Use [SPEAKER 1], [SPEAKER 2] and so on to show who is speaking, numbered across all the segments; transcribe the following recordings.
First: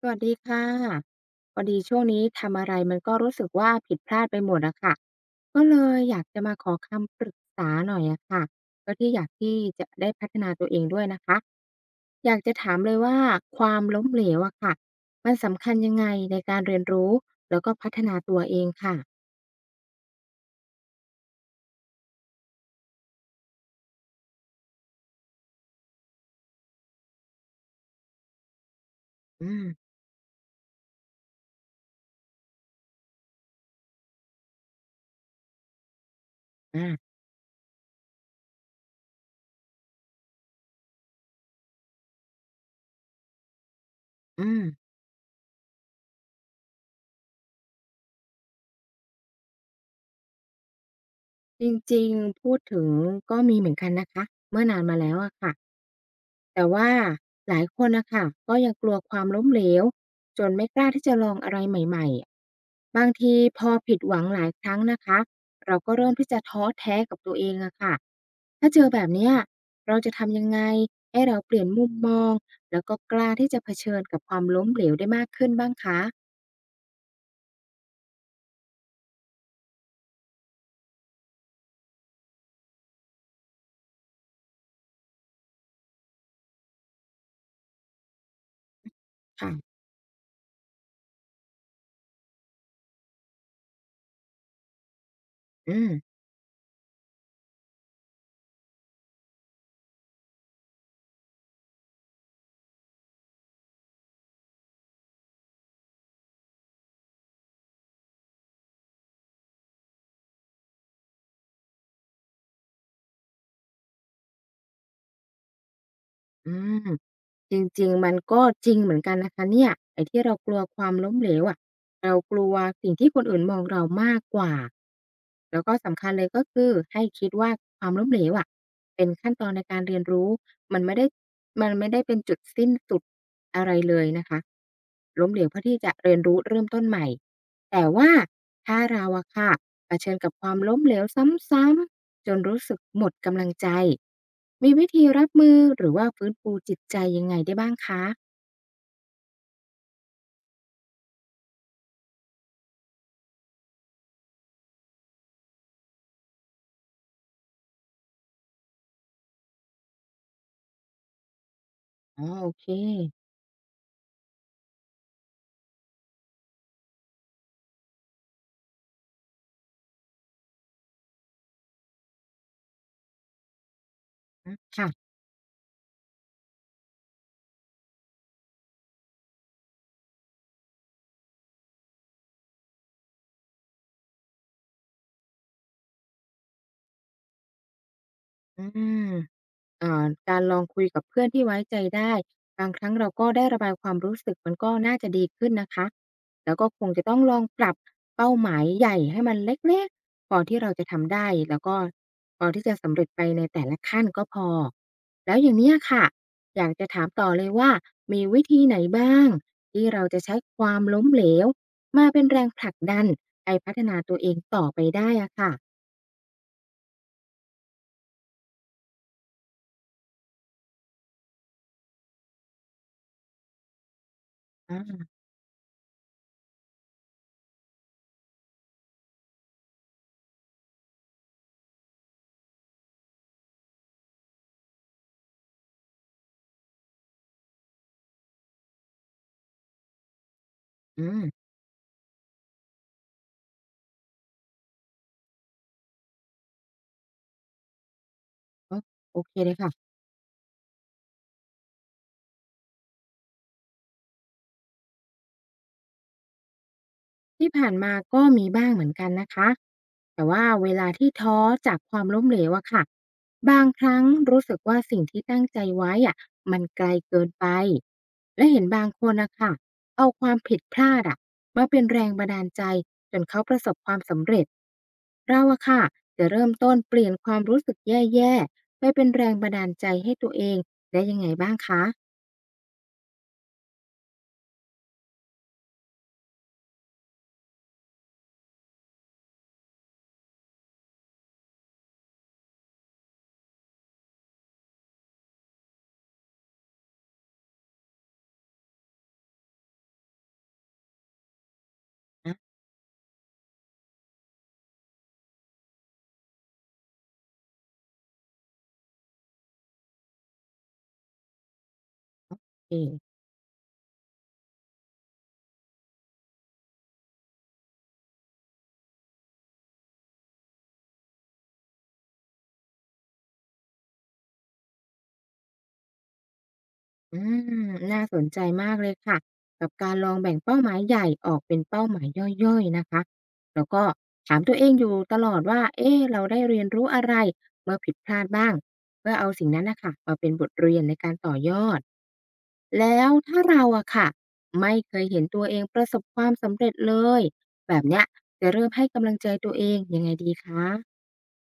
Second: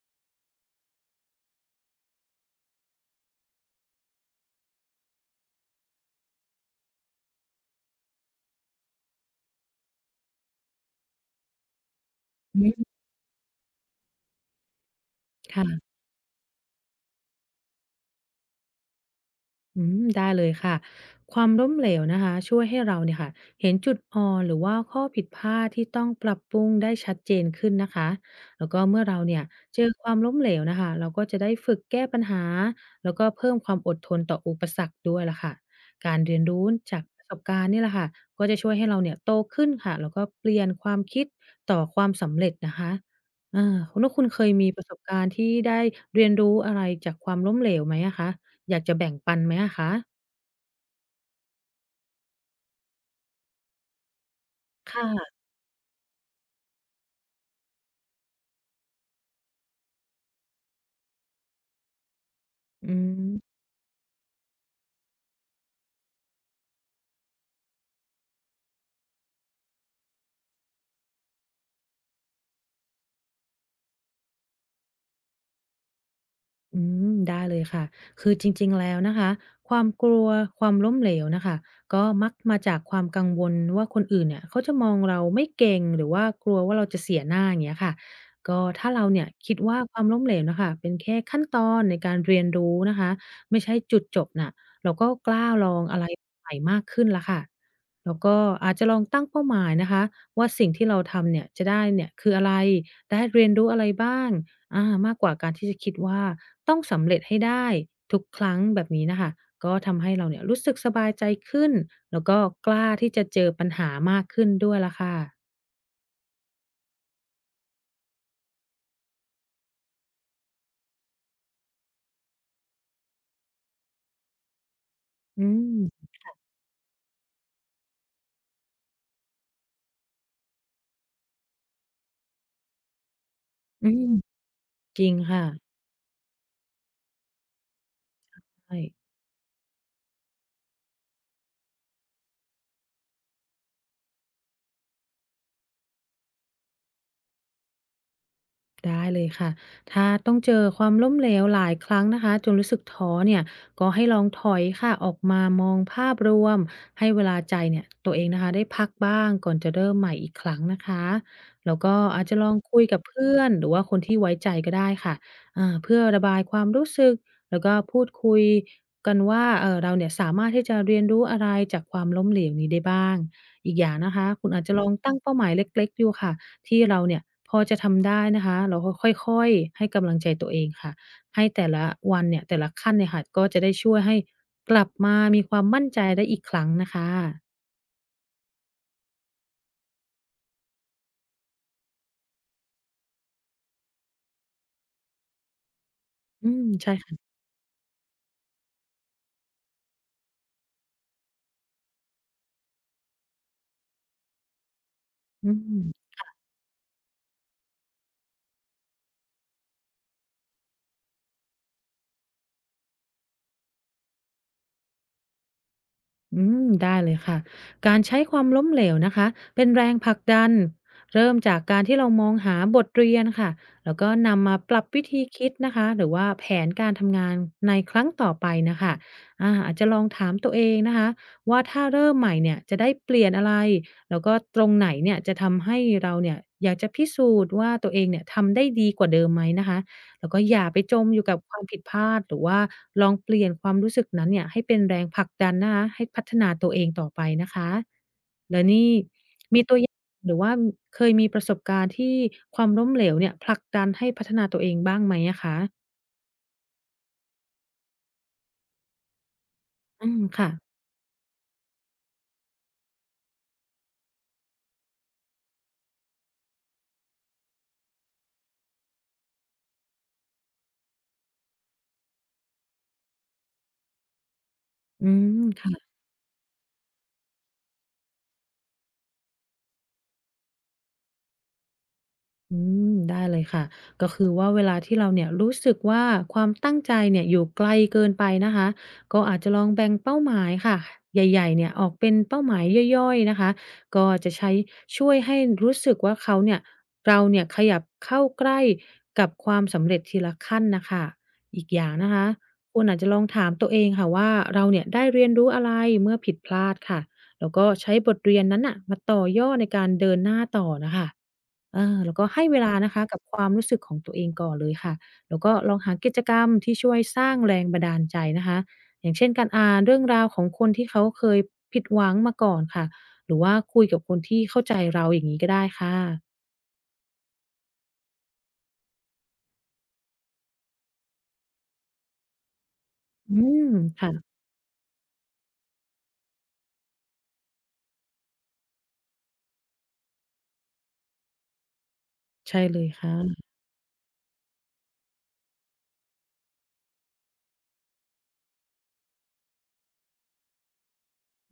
[SPEAKER 1] สวัสดีค่ะพอดีช่วงนี้ทำอะไรมันก็รู้สึกว่าผิดพลาดไปหมดอะค่ะก็เลยอยากจะมาขอคำปรึกษาหน่อยอะค่ะก็ที่อยากที่จะได้พัฒนาตัวเองด้วยนะคะอยากจะ
[SPEAKER 2] อื
[SPEAKER 1] ถามเลย
[SPEAKER 2] ม
[SPEAKER 1] ว่าความล้มเหลวอะค่ะมันสำคัญ
[SPEAKER 2] ค่ะ
[SPEAKER 1] ยังไงในการเรียนรู้แล้วก็พัฒนาตัวเองค่ะ
[SPEAKER 2] อืมได้เลยค่ะความล้มเหลวนะคะช่วยให้เราเนี่ยค่ะเห็นจุดอ่อนหรือว่าข้อผิดพลาดที่ต้องปรับปรุงได้ชัดเจนขึ้นนะคะแล้วก็เมื่อเราเนี่ย
[SPEAKER 1] อืม
[SPEAKER 2] เจอความล้มเหลวนะคะเราก็จะได้ฝึกแก้ปัญหาแล้วก็เพิ่มความอดทนต่ออุปสรรคด้วยล่ะค่ะการเรียนรู้จาก
[SPEAKER 1] อ่า
[SPEAKER 2] ประสบการณ์นี่แหละค่ะ ก็จะช่วยให้เราเนี่ยโตขึ้นค่ะแล้วก็เปลี่ยนความคิดต่อความสำเร็จนะคะคุณว่าคุณเค
[SPEAKER 1] อื
[SPEAKER 2] ย
[SPEAKER 1] ม
[SPEAKER 2] มีประสบการณ์ที่ได้เรียนรู้อะไรจากความล้มเหลวไหมอะคะ อยากจะแบ่งปันไหมอะคะ
[SPEAKER 1] จริงๆพูดถึงก็มีเหมือนกันนะคะเมื่อนาน
[SPEAKER 2] ค
[SPEAKER 1] มาแล้วอะ
[SPEAKER 2] ่ะ
[SPEAKER 1] ค่ะแต่ว่าหลายคนน่ะค่ะก็ยังกลัวความล้มเหลวจนไม่กล้าที่จะลองอะไรใหม่
[SPEAKER 2] อื
[SPEAKER 1] ๆบางที
[SPEAKER 2] ม
[SPEAKER 1] พอผิดหวังหลายครั้งนะคะเราก็เริ่มที่จะท้อแท้กับตัวเองอะค่ะถ้าเจอแบบเนี้ยเราจะทำยังไงให้เราเปลี่ยนมุมมองแล้วก็กล้าที่จะเผชิญกับความล้มเหลวได้มากขึ้นบ้างคะ
[SPEAKER 2] อืมได้เลยค่ะคือจริงๆแล้วนะคะความกลัวความล้มเหลวนะคะก็มักมาจากความกังวลว่าคนอื่นเนี่ยเขาจะมองเราไม่เก่งหรือว่ากลัวว่าเราจะเสียหน้าอย่างเงี้ยค่ะก็ถ้าเราเนี่ย
[SPEAKER 1] ค่ะ
[SPEAKER 2] คิดว่าความล้มเหลวน่ะค่ะเป็นแค่ขั้นตอนในการเรียนรู้นะคะไม่ใช่จุดจบน่ะเราก็กล้าลอ
[SPEAKER 1] อื
[SPEAKER 2] งอะ
[SPEAKER 1] ม
[SPEAKER 2] ไรใหม่มากขึ้นแล้วค่ะแล้วก็อาจจะลองตั้งเป้าหมายนะคะว่าสิ่งที่เราทำเนี่ยจะได้เนี่ยคืออะไรได้เรียนรู้อะไรบ้าง มากกว่าการที่จะคิดว่าต้องสำเร็จให้ได้ทุกครั้งแบบนี้นะคะก็ทำให้เราเนี่ยรู้สึกสบายใจขึ้นแล้วก็กล้าที่จะเจอปัญหามากขึ้นด้วยละค่ะ
[SPEAKER 1] อืมจริงๆมันก็จริงเหมือนกันนะคะเนี่ยไอ้ที่เรากลัวความล้มเหลวอะเรากลัวสิ่งที่คนอื่นมองเรามากกว่า
[SPEAKER 2] อื
[SPEAKER 1] แล้วก็สำคั
[SPEAKER 2] ม
[SPEAKER 1] ญเลยก็คือให้คิดว่าความล้มเหลวอะเป็นขั้นตอนในการเรียนรู้ มันไม่ได้มันไม่ได้เป็นจุดสิ้นสุดอะไร
[SPEAKER 2] อื
[SPEAKER 1] เล
[SPEAKER 2] ม
[SPEAKER 1] ยนะคะ
[SPEAKER 2] จริง
[SPEAKER 1] ล้มเหล
[SPEAKER 2] ค่ะ
[SPEAKER 1] วเพื่อที่จะเรียนรู้เริ่มต้นใหม่แต่ว่า
[SPEAKER 2] ใช่
[SPEAKER 1] ถ้าเราอะค่ะเผชิญกับความล้มเหลวซ้ำๆจนรู้สึกหมดกำลังใจมีวิธีรับมือหรือว่าฟื้นฟูจิตใจยังไงได้บ้างคะ
[SPEAKER 2] ได้เลยค่ะถ้าต้องเจอความล้มเหลวหลายครั้งนะคะจนรู้สึกท้อเนี่ยก็ให้ลองถอยค่ะออกมามองภาพรวมให้เวลาใจเนี่ยตัวเองนะคะได้พักบ้างก่อนจะเริ่มใหม่อีกครั้งนะคะแล้วก็อา
[SPEAKER 1] อ๋อ
[SPEAKER 2] จจะล
[SPEAKER 1] โอ
[SPEAKER 2] อง
[SPEAKER 1] เค
[SPEAKER 2] คุยกับเพื่อนหรือว่าคนที่ไว้ใจก็ได้ค่ะเพื่อระบายความรู้สึกแล้วก็พูดคุยกันว่าเออเราเนี่ยสามารถที่จะเรียนรู้อะไรจากความล้มเหลวนี้ได้บ้างอีกอย่างนะคะคุณ
[SPEAKER 1] อือ
[SPEAKER 2] อาจจะล
[SPEAKER 1] ค่ะ
[SPEAKER 2] องตั้งเป้าหมายเล็กๆอยูค่ะ ที่เราเนี่ยพอจะทำได้นะคะเราก็ค่อยๆให้กำลังใจตัวเองค่ะให้แต่ละวันเนี่ยแต่ละขั้นเนี่ยค่ะก็จะได้ช่วยให้กลับมามีความมั่นใจได้อีกครั้งนะคะ
[SPEAKER 1] อืม อ่าการลองคุยกับเพื่อนที่ไว้ใจได้บางครั้งเราก็ได้ระบายความรู้สึกมันก็น่าจะดีขึ้นนะคะ
[SPEAKER 2] อื
[SPEAKER 1] แล้ว
[SPEAKER 2] ม
[SPEAKER 1] ก็คง
[SPEAKER 2] ใช่
[SPEAKER 1] จะต้อง
[SPEAKER 2] ค่ะ
[SPEAKER 1] ลองปรับเป้าหมายใหญ่ให้มันเล็กๆพอที่เราจะทำได้แล้วก็พอที่จะสำเร็จไปในแต่ละขั้นก็พอแล้วอ
[SPEAKER 2] อื
[SPEAKER 1] ย่างเนี้ยค่ะ
[SPEAKER 2] ม
[SPEAKER 1] อยากจะถามต่อเลยว่ามีวิธีไหนบ้างที่เราจะใช้ความล้มเหลวมาเป็นแรงผลักดันให้พัฒนาตัวเองต่อไปได้อะค่ะ
[SPEAKER 2] อืมได้เลยค่ะ การใช้ความล้มเหลวนะคะเป็นแรงผลักดันเริ่มจากการที่เรามองหาบทเรียนค่ะแล้วก็นำมาป
[SPEAKER 1] อา
[SPEAKER 2] รับวิธีคิดนะคะหรือว่าแผนการทำงานในครั้งต่อไปนะคะอาจจะลองถามตัวเองนะคะว่าถ้าเริ่มใหม่เนี่ยจะได้เปลี่ยนอะไรแล้วก็ตรงไหนเนี่ยจะทำให้เราเนี่ยอยากจะพิสูจน์ว่าตัวเองเนี่ยทำได้ดีกว่าเดิมไหมนะคะ แล้วก็อย่าไปจม
[SPEAKER 1] อื
[SPEAKER 2] อยู่กับ
[SPEAKER 1] ม
[SPEAKER 2] ความผิดพลาดหรือว่าลองเปลี่ยนความรู้สึกนั้นเนี่ยให้เป็นแรงผลักดันนะคะให้พัฒนาตัวเองต่อไปนะคะแล้ว
[SPEAKER 1] โอ
[SPEAKER 2] นี่
[SPEAKER 1] โอเคเลย
[SPEAKER 2] มีตัวอ
[SPEAKER 1] ค่ะ
[SPEAKER 2] ย่างหรือว่าเคยมีประสบการณ์ที่ความล้มเหลวเนี่ยผลักดันให้พัฒนาตัวเองบ้างไหมอะคะ
[SPEAKER 1] ที่ผ่านมาก็มีบ้างเหมือนกันนะคะ
[SPEAKER 2] อืม
[SPEAKER 1] แต่ว่า
[SPEAKER 2] ค่ะ
[SPEAKER 1] เวลาที่ท้อจากความล้มเหลวอะค่ะ บางครั้งรู้สึกว่าสิ่งที่ตั้งใจไว้อะมันไกลเกินไป และเห็นบางคนนะคะเอาความผิดพลาดอะมาเป็นแรงบันดาลใจจนเขาประสบความสำเร็จ
[SPEAKER 2] อืม
[SPEAKER 1] เราอะค่ะ
[SPEAKER 2] ค่ะ
[SPEAKER 1] จะเริ่มต้นเปลี่ยนความรู้สึกแย่ๆไปเป็นแรงบันดาลใจให้ตัวเองได้ยังไงบ้างคะ
[SPEAKER 2] อืมได้เลยค่ะก็คือว่าเวลาที่เราเนี่ยรู้สึกว่าความตั้งใจเนี่ยอยู่ไกลเกินไปนะคะก็อาจจะลองแบ่งเป้าหมายค่ะใหญ่ๆเนี่ยออกเป็นเป้าหมายย่อยๆนะคะก็จะใช้ช่วยให้รู้สึกว่าเขาเนี่ยเราเนี่ยขยับเข้าใกล้กับความสำเร็จทีละขั้นนะคะอีกอย่างนะคะ
[SPEAKER 1] อ่ะ
[SPEAKER 2] คุณอาจจะลองถามตัวเองค่ะว่าเราเนี่ยได้เรียนรู้อะไรเมื่อผิดพลาดค่ะแล้วก็ใช้บทเรียนนั้นน่ะมาต่อยอดในการเดินหน้าต่อนะคะ แล้วก็ให้เวลา
[SPEAKER 1] เอง
[SPEAKER 2] นะคะกับความรู้สึกของตัวเองก่อนเลยค่ะแล้วก็ลองหากิจกรรมที่ช่วยสร้างแรงบันดาลใจนะคะอย่างเช่นการอ่านเรื่องราวของคนที่เขาเคยผิดหวังมาก่อนค่ะหรือว่าคุยกับคนที่เข้าใจเราอย่างงี้ก็ได้ค่ะ
[SPEAKER 1] อืมน่าสนใจมากเลยค่ะกับการลองแบ่งเป้าหมายใหญ่ออกเป็นเป้าหมายย่อยๆนะคะ
[SPEAKER 2] อืม
[SPEAKER 1] แล้วก็
[SPEAKER 2] ค่ะ
[SPEAKER 1] ถามตัวเองอยู่ตลอดว่าเอ๊ะเราได้เรียนรู้อะไรเมื่อผิดพลาดบ้างเพื่อเอาสิ่งนั้นนะค่ะมาเป็นบทเรียนในการต่อยอด
[SPEAKER 2] ใช่เลย
[SPEAKER 1] แล้วถ้า
[SPEAKER 2] ค่ะ
[SPEAKER 1] เราอะค่ะไม่เคยเห็นตัวเองประสบความสำเร็จเลยแบบเนี้ยจะเริ่มให้กำลังใจตัวเองยังไงดีคะ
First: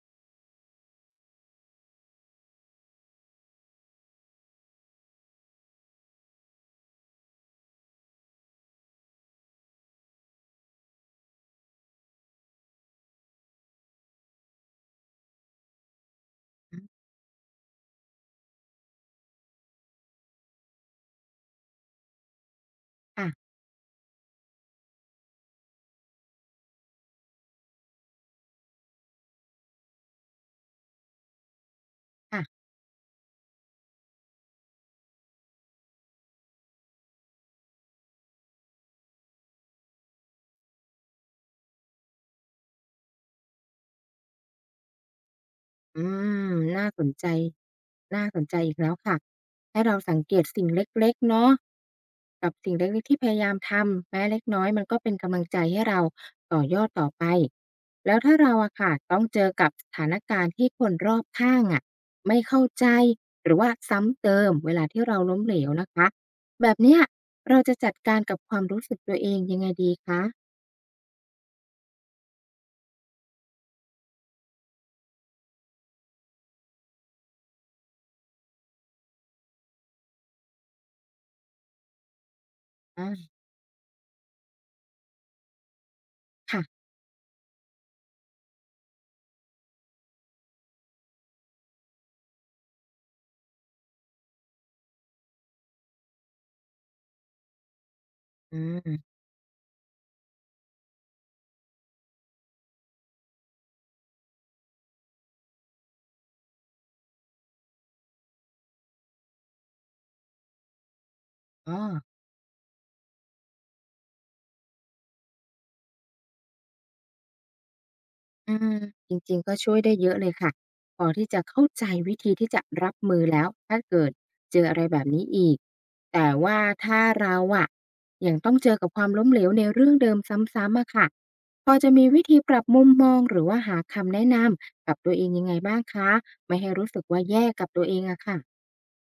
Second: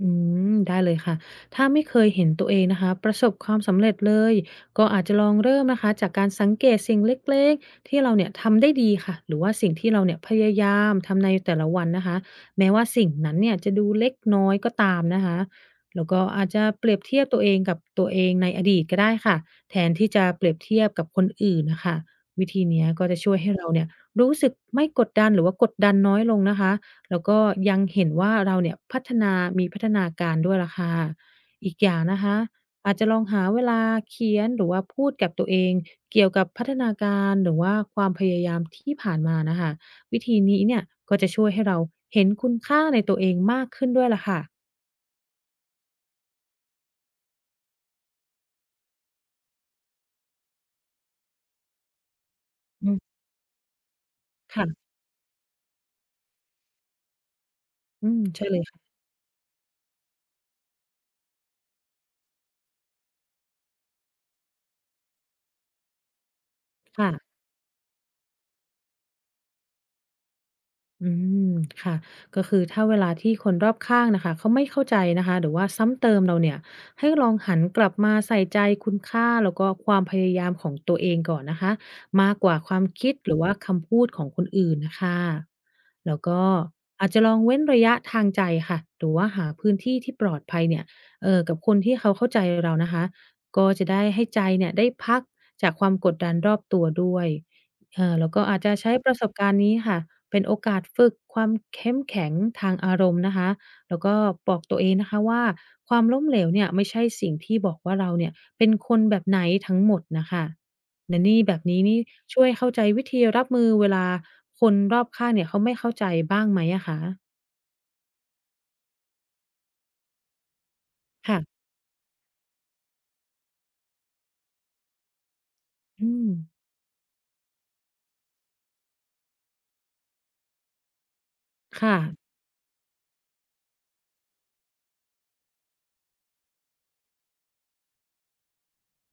[SPEAKER 2] อืได้เลยค่ะถ้าไม่เคยเห็นตัวเองนะคะประสบความสำเร็จเลยก็อาจจะลองเริ่มนะคะจากการสังเกตสิ่งเล็กๆที่เราเนี่ยทำได้ดีค่ะหรือว่าสิ่งที่เราเนี่ยพยายามทำในแต่ละวันนะคะแม้ว่าสิ่งนั้นเนี่ยจะดูเล็กน้อยก็ตามนะคะแล้วก็อาจจะเปรียบเทียบตัวเองกับตัวเองในอดีตก็ได้ค่ะแทนที่จะเปรียบเทียบกับคนอื่นนะคะวิธีเนี้ยก็จะ
[SPEAKER 1] ค่ะ
[SPEAKER 2] ช่วยให้เราเนี่ยรู้สึกไม่กดดันหรือว่ากดดันน้อยลงนะคะ แล้วก็ยังเห็นว่าเราเนี่ยพัฒนามีพัฒนาการด้วยล่ะค่ะอีกอย่างนะคะ
[SPEAKER 1] ค่ะ
[SPEAKER 2] อาจจะลองหาเวลาเขียนหรือว่าพูดกับตัวเองเกี่ยวกับพัฒนาการหรือว่าความพยายามที่ผ่านมาน่ะค่ะวิธีนี้เนี่ยก็จะช่วยให้เราเห็นคุณค่าในตัวเองมากขึ้นด้วยล่ะค่ะ
[SPEAKER 1] อืมน่าสนใจน่าสนใจอีกแล้วค่ะให้เราสังเกตสิ่งเล็กๆเนาะกับสิ่ง
[SPEAKER 2] อื
[SPEAKER 1] เล็กๆ
[SPEAKER 2] ม
[SPEAKER 1] ที่พยายามทำแม้เล็กน้อยมัน
[SPEAKER 2] ค่ะ
[SPEAKER 1] ก็เป็นกำลังใจให้เราต่อยอดต่อไป
[SPEAKER 2] อื
[SPEAKER 1] แล้ว
[SPEAKER 2] ม
[SPEAKER 1] ถ้า
[SPEAKER 2] ใช่
[SPEAKER 1] เรา
[SPEAKER 2] เลย
[SPEAKER 1] อะค่ะต้องเจอกับสถานการณ์ที่คนรอบข้างอะไม่เข้าใจหรือว่าซ้ำเติมเวลาที่เราล้มเหลวนะคะแบบเนี้ย
[SPEAKER 2] ค่ะ
[SPEAKER 1] เราจะจัดการกับความรู้สึกตัวเองยังไงดีคะ
[SPEAKER 2] อืมค่ะก็คือถ้าเวลาที่คนรอบข้างนะคะเขาไม่เข้าใจนะคะหรือว่าซ้ำเติมเราเนี่ยให้ลองหันกลับมาใส่ใจคุณค่าแล้วก็ความพยายามของตัวเองก่อนนะคะมากกว่าความ
[SPEAKER 1] อา
[SPEAKER 2] คิดหรือว่าคำพูดของคนอื่นนะคะแล้วก็
[SPEAKER 1] ค่ะ
[SPEAKER 2] อาจจะลองเว้นระยะทางใจค่ะหรือว่าหาพื้นที่ที่ปลอดภัยเนี่ยกับคนที่เขาเข้าใจเรานะคะก็จะได้ให้ใจเนี่ยได้พักจากความกดดันรอบตัวด้วยแล้วก็อา
[SPEAKER 1] อื
[SPEAKER 2] จจะใช้ป
[SPEAKER 1] ม
[SPEAKER 2] ระสบการณ์นี้ค่ะ เป็นโอกาสฝึกความเข้มแข็งทางอารมณ์นะคะแล้วก็บอกตัวเองนะคะว่าความล้มเหลวเนี่ยไม่ใช่สิ่งที่บอกว่าเราเนี่ยเป็นคนแบบไหนทั้งหมดนะคะและนี่แบบ
[SPEAKER 1] อ๋อ
[SPEAKER 2] นี้นี่ช่วยเข้าใจวิธีรับมือเวลาคนรอบข้างเนี่ยเขาไม่เข้าใจบ้างไหมอะคะ
[SPEAKER 1] อมจริงๆก็ช่วยได้เยอะเลยค่ะพอที่จะ
[SPEAKER 2] ค่ะ
[SPEAKER 1] เข้าใจวิธีที่จะรับมือแล้วถ้าเกิดเจออะไรแบบนี้อีก
[SPEAKER 2] อื
[SPEAKER 1] แต่
[SPEAKER 2] ม
[SPEAKER 1] ว่าถ้าเราอะยังต้องเจอกับความล้มเหลวในเรื่องเดิมซ้ำๆอะค่ะพอจะ
[SPEAKER 2] ค่ะ
[SPEAKER 1] มีวิธีปรับมุมมองหรือว่าหาคำแนะนำกับตัวเองยังไงบ้างคะไม่ให้รู้สึกว่าแย่กับตัวเองอะค่ะ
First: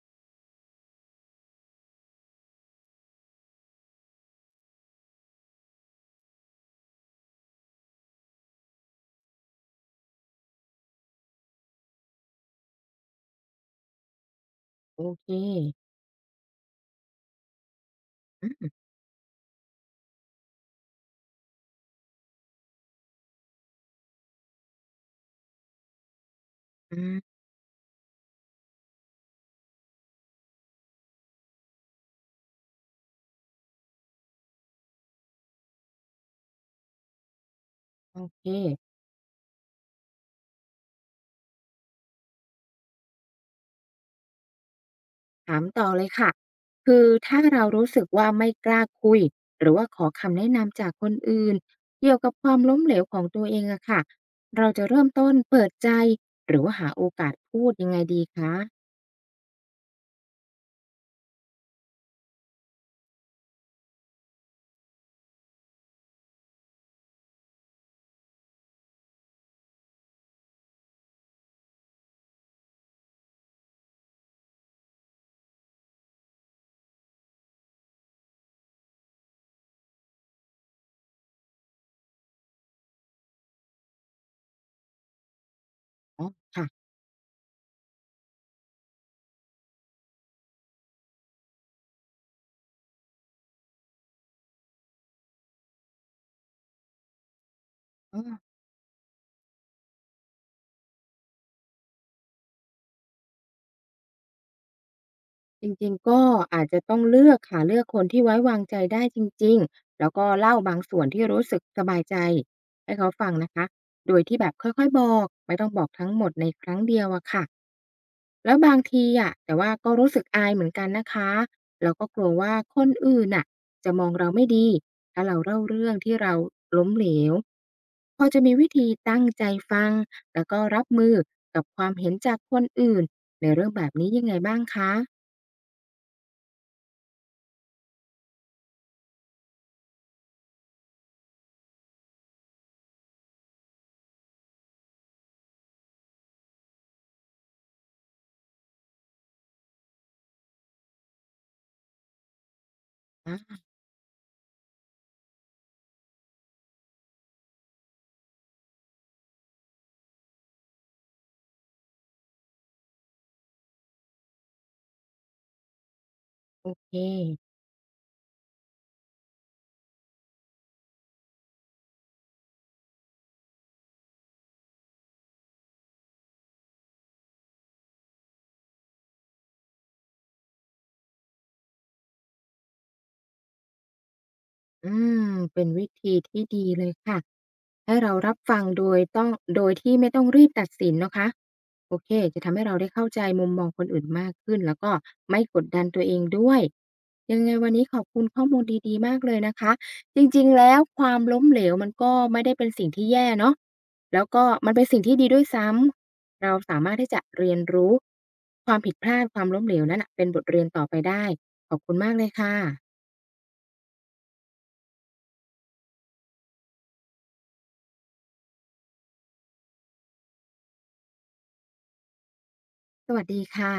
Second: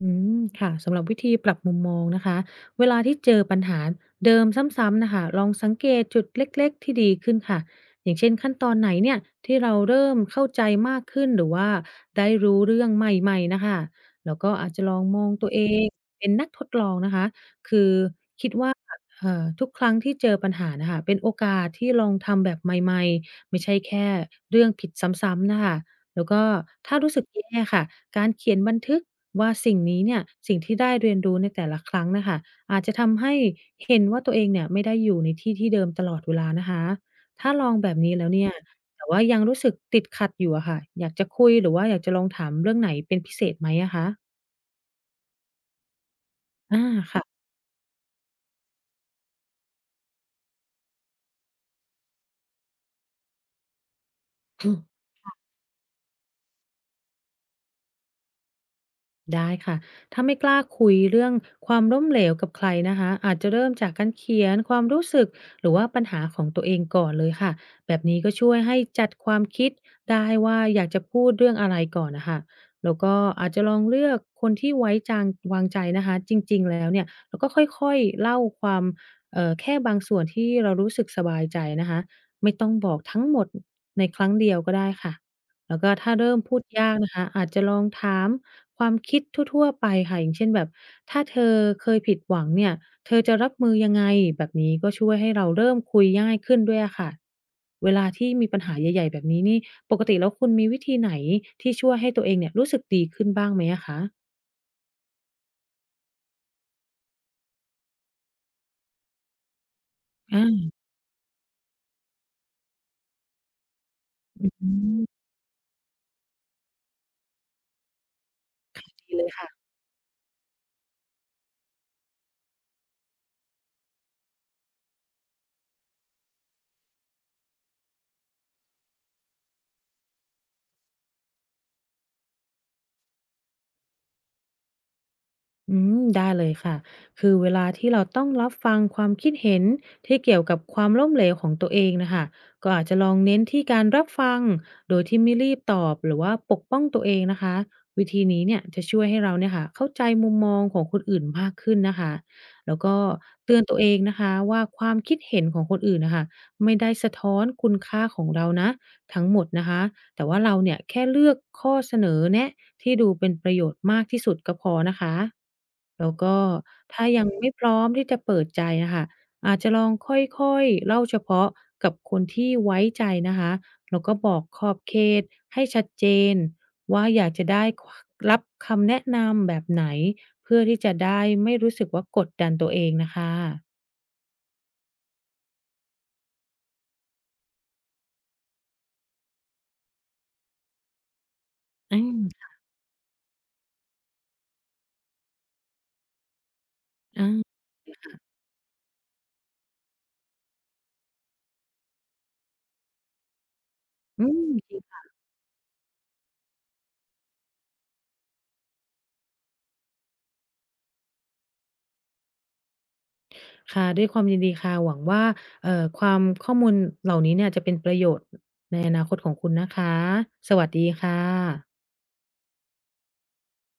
[SPEAKER 2] อืมค่ะสำหรับวิธีปรับมุมมองนะคะเวลาที่เจอปัญหาเดิมซ้ำๆนะคะลองสังเกตจุดเล็กๆที่ดีขึ้นค่ะอย่างเช่นขั้นตอนไหนเนี่ยที่เราเริ่มเข้าใจมากขึ้นหรือว่าได้รู้เรื่องใหม่ๆนะคะแล้วก็อาจจะลอ
[SPEAKER 1] โอ
[SPEAKER 2] งมอ
[SPEAKER 1] เค
[SPEAKER 2] งตัวเองเป็นนักทดลองนะคะคือคิ
[SPEAKER 1] อื
[SPEAKER 2] ดว่า
[SPEAKER 1] ม
[SPEAKER 2] ทุกครั้งที่เจอปัญหานะค่ะเป็นโอกาสที่ลองทำแบบใหม่ๆไม่ใช่แค่เรื่องผิดซ้ำๆนะคะ แล้วก็ถ้า
[SPEAKER 1] อื
[SPEAKER 2] รู้สึก
[SPEAKER 1] ม
[SPEAKER 2] แย่ค่ะการเขียนบันทึกว่าสิ่งนี้เนี่ยสิ่งที่ได้เรียนรู้ในแต่ละครั้งน่ะค่ะอาจจะทำให้เห็นว่าตัวเองเนี่ยไม่ได้อยู่ในที่ที่เดิมตลอดเวลานะคะถ้าลองแบบนี้
[SPEAKER 1] โอ
[SPEAKER 2] แล้ว
[SPEAKER 1] เค
[SPEAKER 2] เนี่ยแต่ว่ายังรู้สึกติดขัดอยู่อะค่ะอยากจะคุยหรือว่าอยากจะลองถามเรื่องไหนเป็นพิเศษไหมอะคะ
[SPEAKER 1] ถามต่อเลยค่ะ
[SPEAKER 2] อา
[SPEAKER 1] คือ
[SPEAKER 2] ค่ะ
[SPEAKER 1] ถ้าเรารู้สึกว่าไม่กล้าคุยหรือว่าขอคำแนะนำจากคนอื่นเกี่ยวกับความล้มเหลวของตัวเองอะค่ะเราจะเริ่มต้นเปิดใจหรือว่าหาโอกาสพูดยังไงดีคะ
[SPEAKER 2] ได้ค่ะถ้าไม่กล้าคุยเรื่องความล้มเหลวกับใครนะคะอาจจะเริ่มจากการเขียนความรู้สึกหรือว่าปัญหาของตัวเองก่อนเลยค่ะแบบนี้ก็ช่วยให้จัดความคิดได้ว่าอยากจะพูดเรื่องอะไรก่อนนะคะแล้วก็อาจจะลองเลือกคนที่ไว้จางวางใจนะคะจริงๆแล้วเนี่ยแล้วก็ค่อยๆเล่าความแค่บางส่วนที่เรารู้สึกสบายใจนะคะไม่ต้องบอกทั้งหมดในครั้งเดียวก็ได้ค่ะแล้วก็ถ้า
[SPEAKER 1] อ๋อ
[SPEAKER 2] เริ่มพูด
[SPEAKER 1] ค่ะ
[SPEAKER 2] ยากนะคะอาจจะลองถาม ความคิดทั่วๆไปค่ะอย่างเช่นแบบถ้าเธอเคยผิดหวังเนี่ยเธอจะรับมือยังไงแบบนี้ก็ช่วยให้เราเริ่มคุยง่ายขึ้นด้วยอะค่ะเวลา
[SPEAKER 1] อ๋
[SPEAKER 2] ที่
[SPEAKER 1] อ
[SPEAKER 2] มีปัญหาใหญ่ๆแบบนี้นี่ปกติแล้วคุณมีวิธีไหนที่ช่วยให้ตัวเองเนี่ยรู้สึกดีขึ้นบ้างไหมอะคะ
[SPEAKER 1] จริงๆก็อาจจะต้องเลือกค่ะเลือกคนที่ไว้วางใจได้จริงๆแล้วก็เล่า
[SPEAKER 2] อา
[SPEAKER 1] บางส่วนที่รู้สึกสบายใจให้เขาฟังนะคะโดยที่แบ
[SPEAKER 2] อื
[SPEAKER 1] บค่อยๆบ
[SPEAKER 2] ม
[SPEAKER 1] อกไม่ต้องบอกทั้งหมดในครั้งเดียวอะค่ะ แล้วบางที
[SPEAKER 2] ดีเลย
[SPEAKER 1] อะ
[SPEAKER 2] ค่ะ
[SPEAKER 1] แต่ว่าก็รู้สึกอายเหมือนกันนะคะแล้วก็กลัวว่าคนอื่นน่ะจะมองเราไม่ดีถ้าเราเล่าเรื่องที่เราล้มเหลวพอจะมีวิธีตั้งใจฟังแล้วก็รับมือกับความเห็นจากคนอื่นในเรื่องแบบนี้ยังไงบ้างคะ
[SPEAKER 2] อืมได้เลยค่ะ คือเวลาที่เราต้องรับฟังความคิดเห็นที่เกี่ยวกับความล้มเหลวของตัวเองนะคะก็อาจจะลองเน้นที่การรับฟัง โดยที่ไม่รีบตอบหรือว่าปกป้องตัวเองนะคะ วิธีนี้เนี่ยจะช่วยให้เราเนี่ยค่ะเข้าใจมุมมองของคนอื่นมากขึ้นนะคะ แล้วก็
[SPEAKER 1] อา
[SPEAKER 2] เตือน
[SPEAKER 1] โ
[SPEAKER 2] ตัวเองนะคะว่าความคิดเห็นของคนอื่นนะคะไม่ได้สะท้อนคุณค่าของเรานะทั้งหมดนะคะแต่ว่าเราเนี่ยแค่เลือกข้อเสนอแนะ ที่ดูเป็นประโยชน์มากที่สุดก็พอนะคะ แล้วก็
[SPEAKER 1] อเค
[SPEAKER 2] ถ้ายังไม่พร้อมที่จะเปิดใจอะค่ะอาจจะลองค่อยๆเล่าเฉพาะกับคนที่ไว้ใจนะคะแล้วก็บอกขอบเขตให้ชัดเจนว่าอยากจะได้รับคำแนะนำแบบไหนเพื่อที่จะได้ไม่รู้สึกว่ากดดันตัวเองนะคะ
[SPEAKER 1] อืมเป็นวิธีที่ดีเลยค่ะให้เรารับฟังโดยต้องโดยที่ไม่ต้องรีบตัดสินนะคะโอ
[SPEAKER 2] อ
[SPEAKER 1] เคจะ
[SPEAKER 2] า
[SPEAKER 1] ทำให้เราได้เข้าใจมุมมองคนอื่นมากขึ้นแล้วก็ไม่กดดันตัวเองด้วย
[SPEAKER 2] อา
[SPEAKER 1] ยังไงวันนี้ขอบคุณข้อมูลดีๆมากเลยนะคะจริงๆแล้วความล้มเหลวมันก็ไม่ได้เป็นสิ่งที่แย่เนาะแล้
[SPEAKER 2] อื
[SPEAKER 1] วก็
[SPEAKER 2] ม
[SPEAKER 1] มันเป็นสิ่งที่ดีด้วยซ้ำเราสามารถที่จะเรียนรู้ความผิดพลาดความล้มเหลวนั้นน่ะเป็นบทเรียนต่อไปได้ขอบคุณมากเลยค่ะ
[SPEAKER 2] ค่ะด้วยความยินดีค่ะหวังว่าความข้อมูลเหล่านี้เนี่ยจะเป็นประโยชน์ในอนาคตของคุณนะคะสวัสดีค่ะ
[SPEAKER 1] สวัสดีค่ะ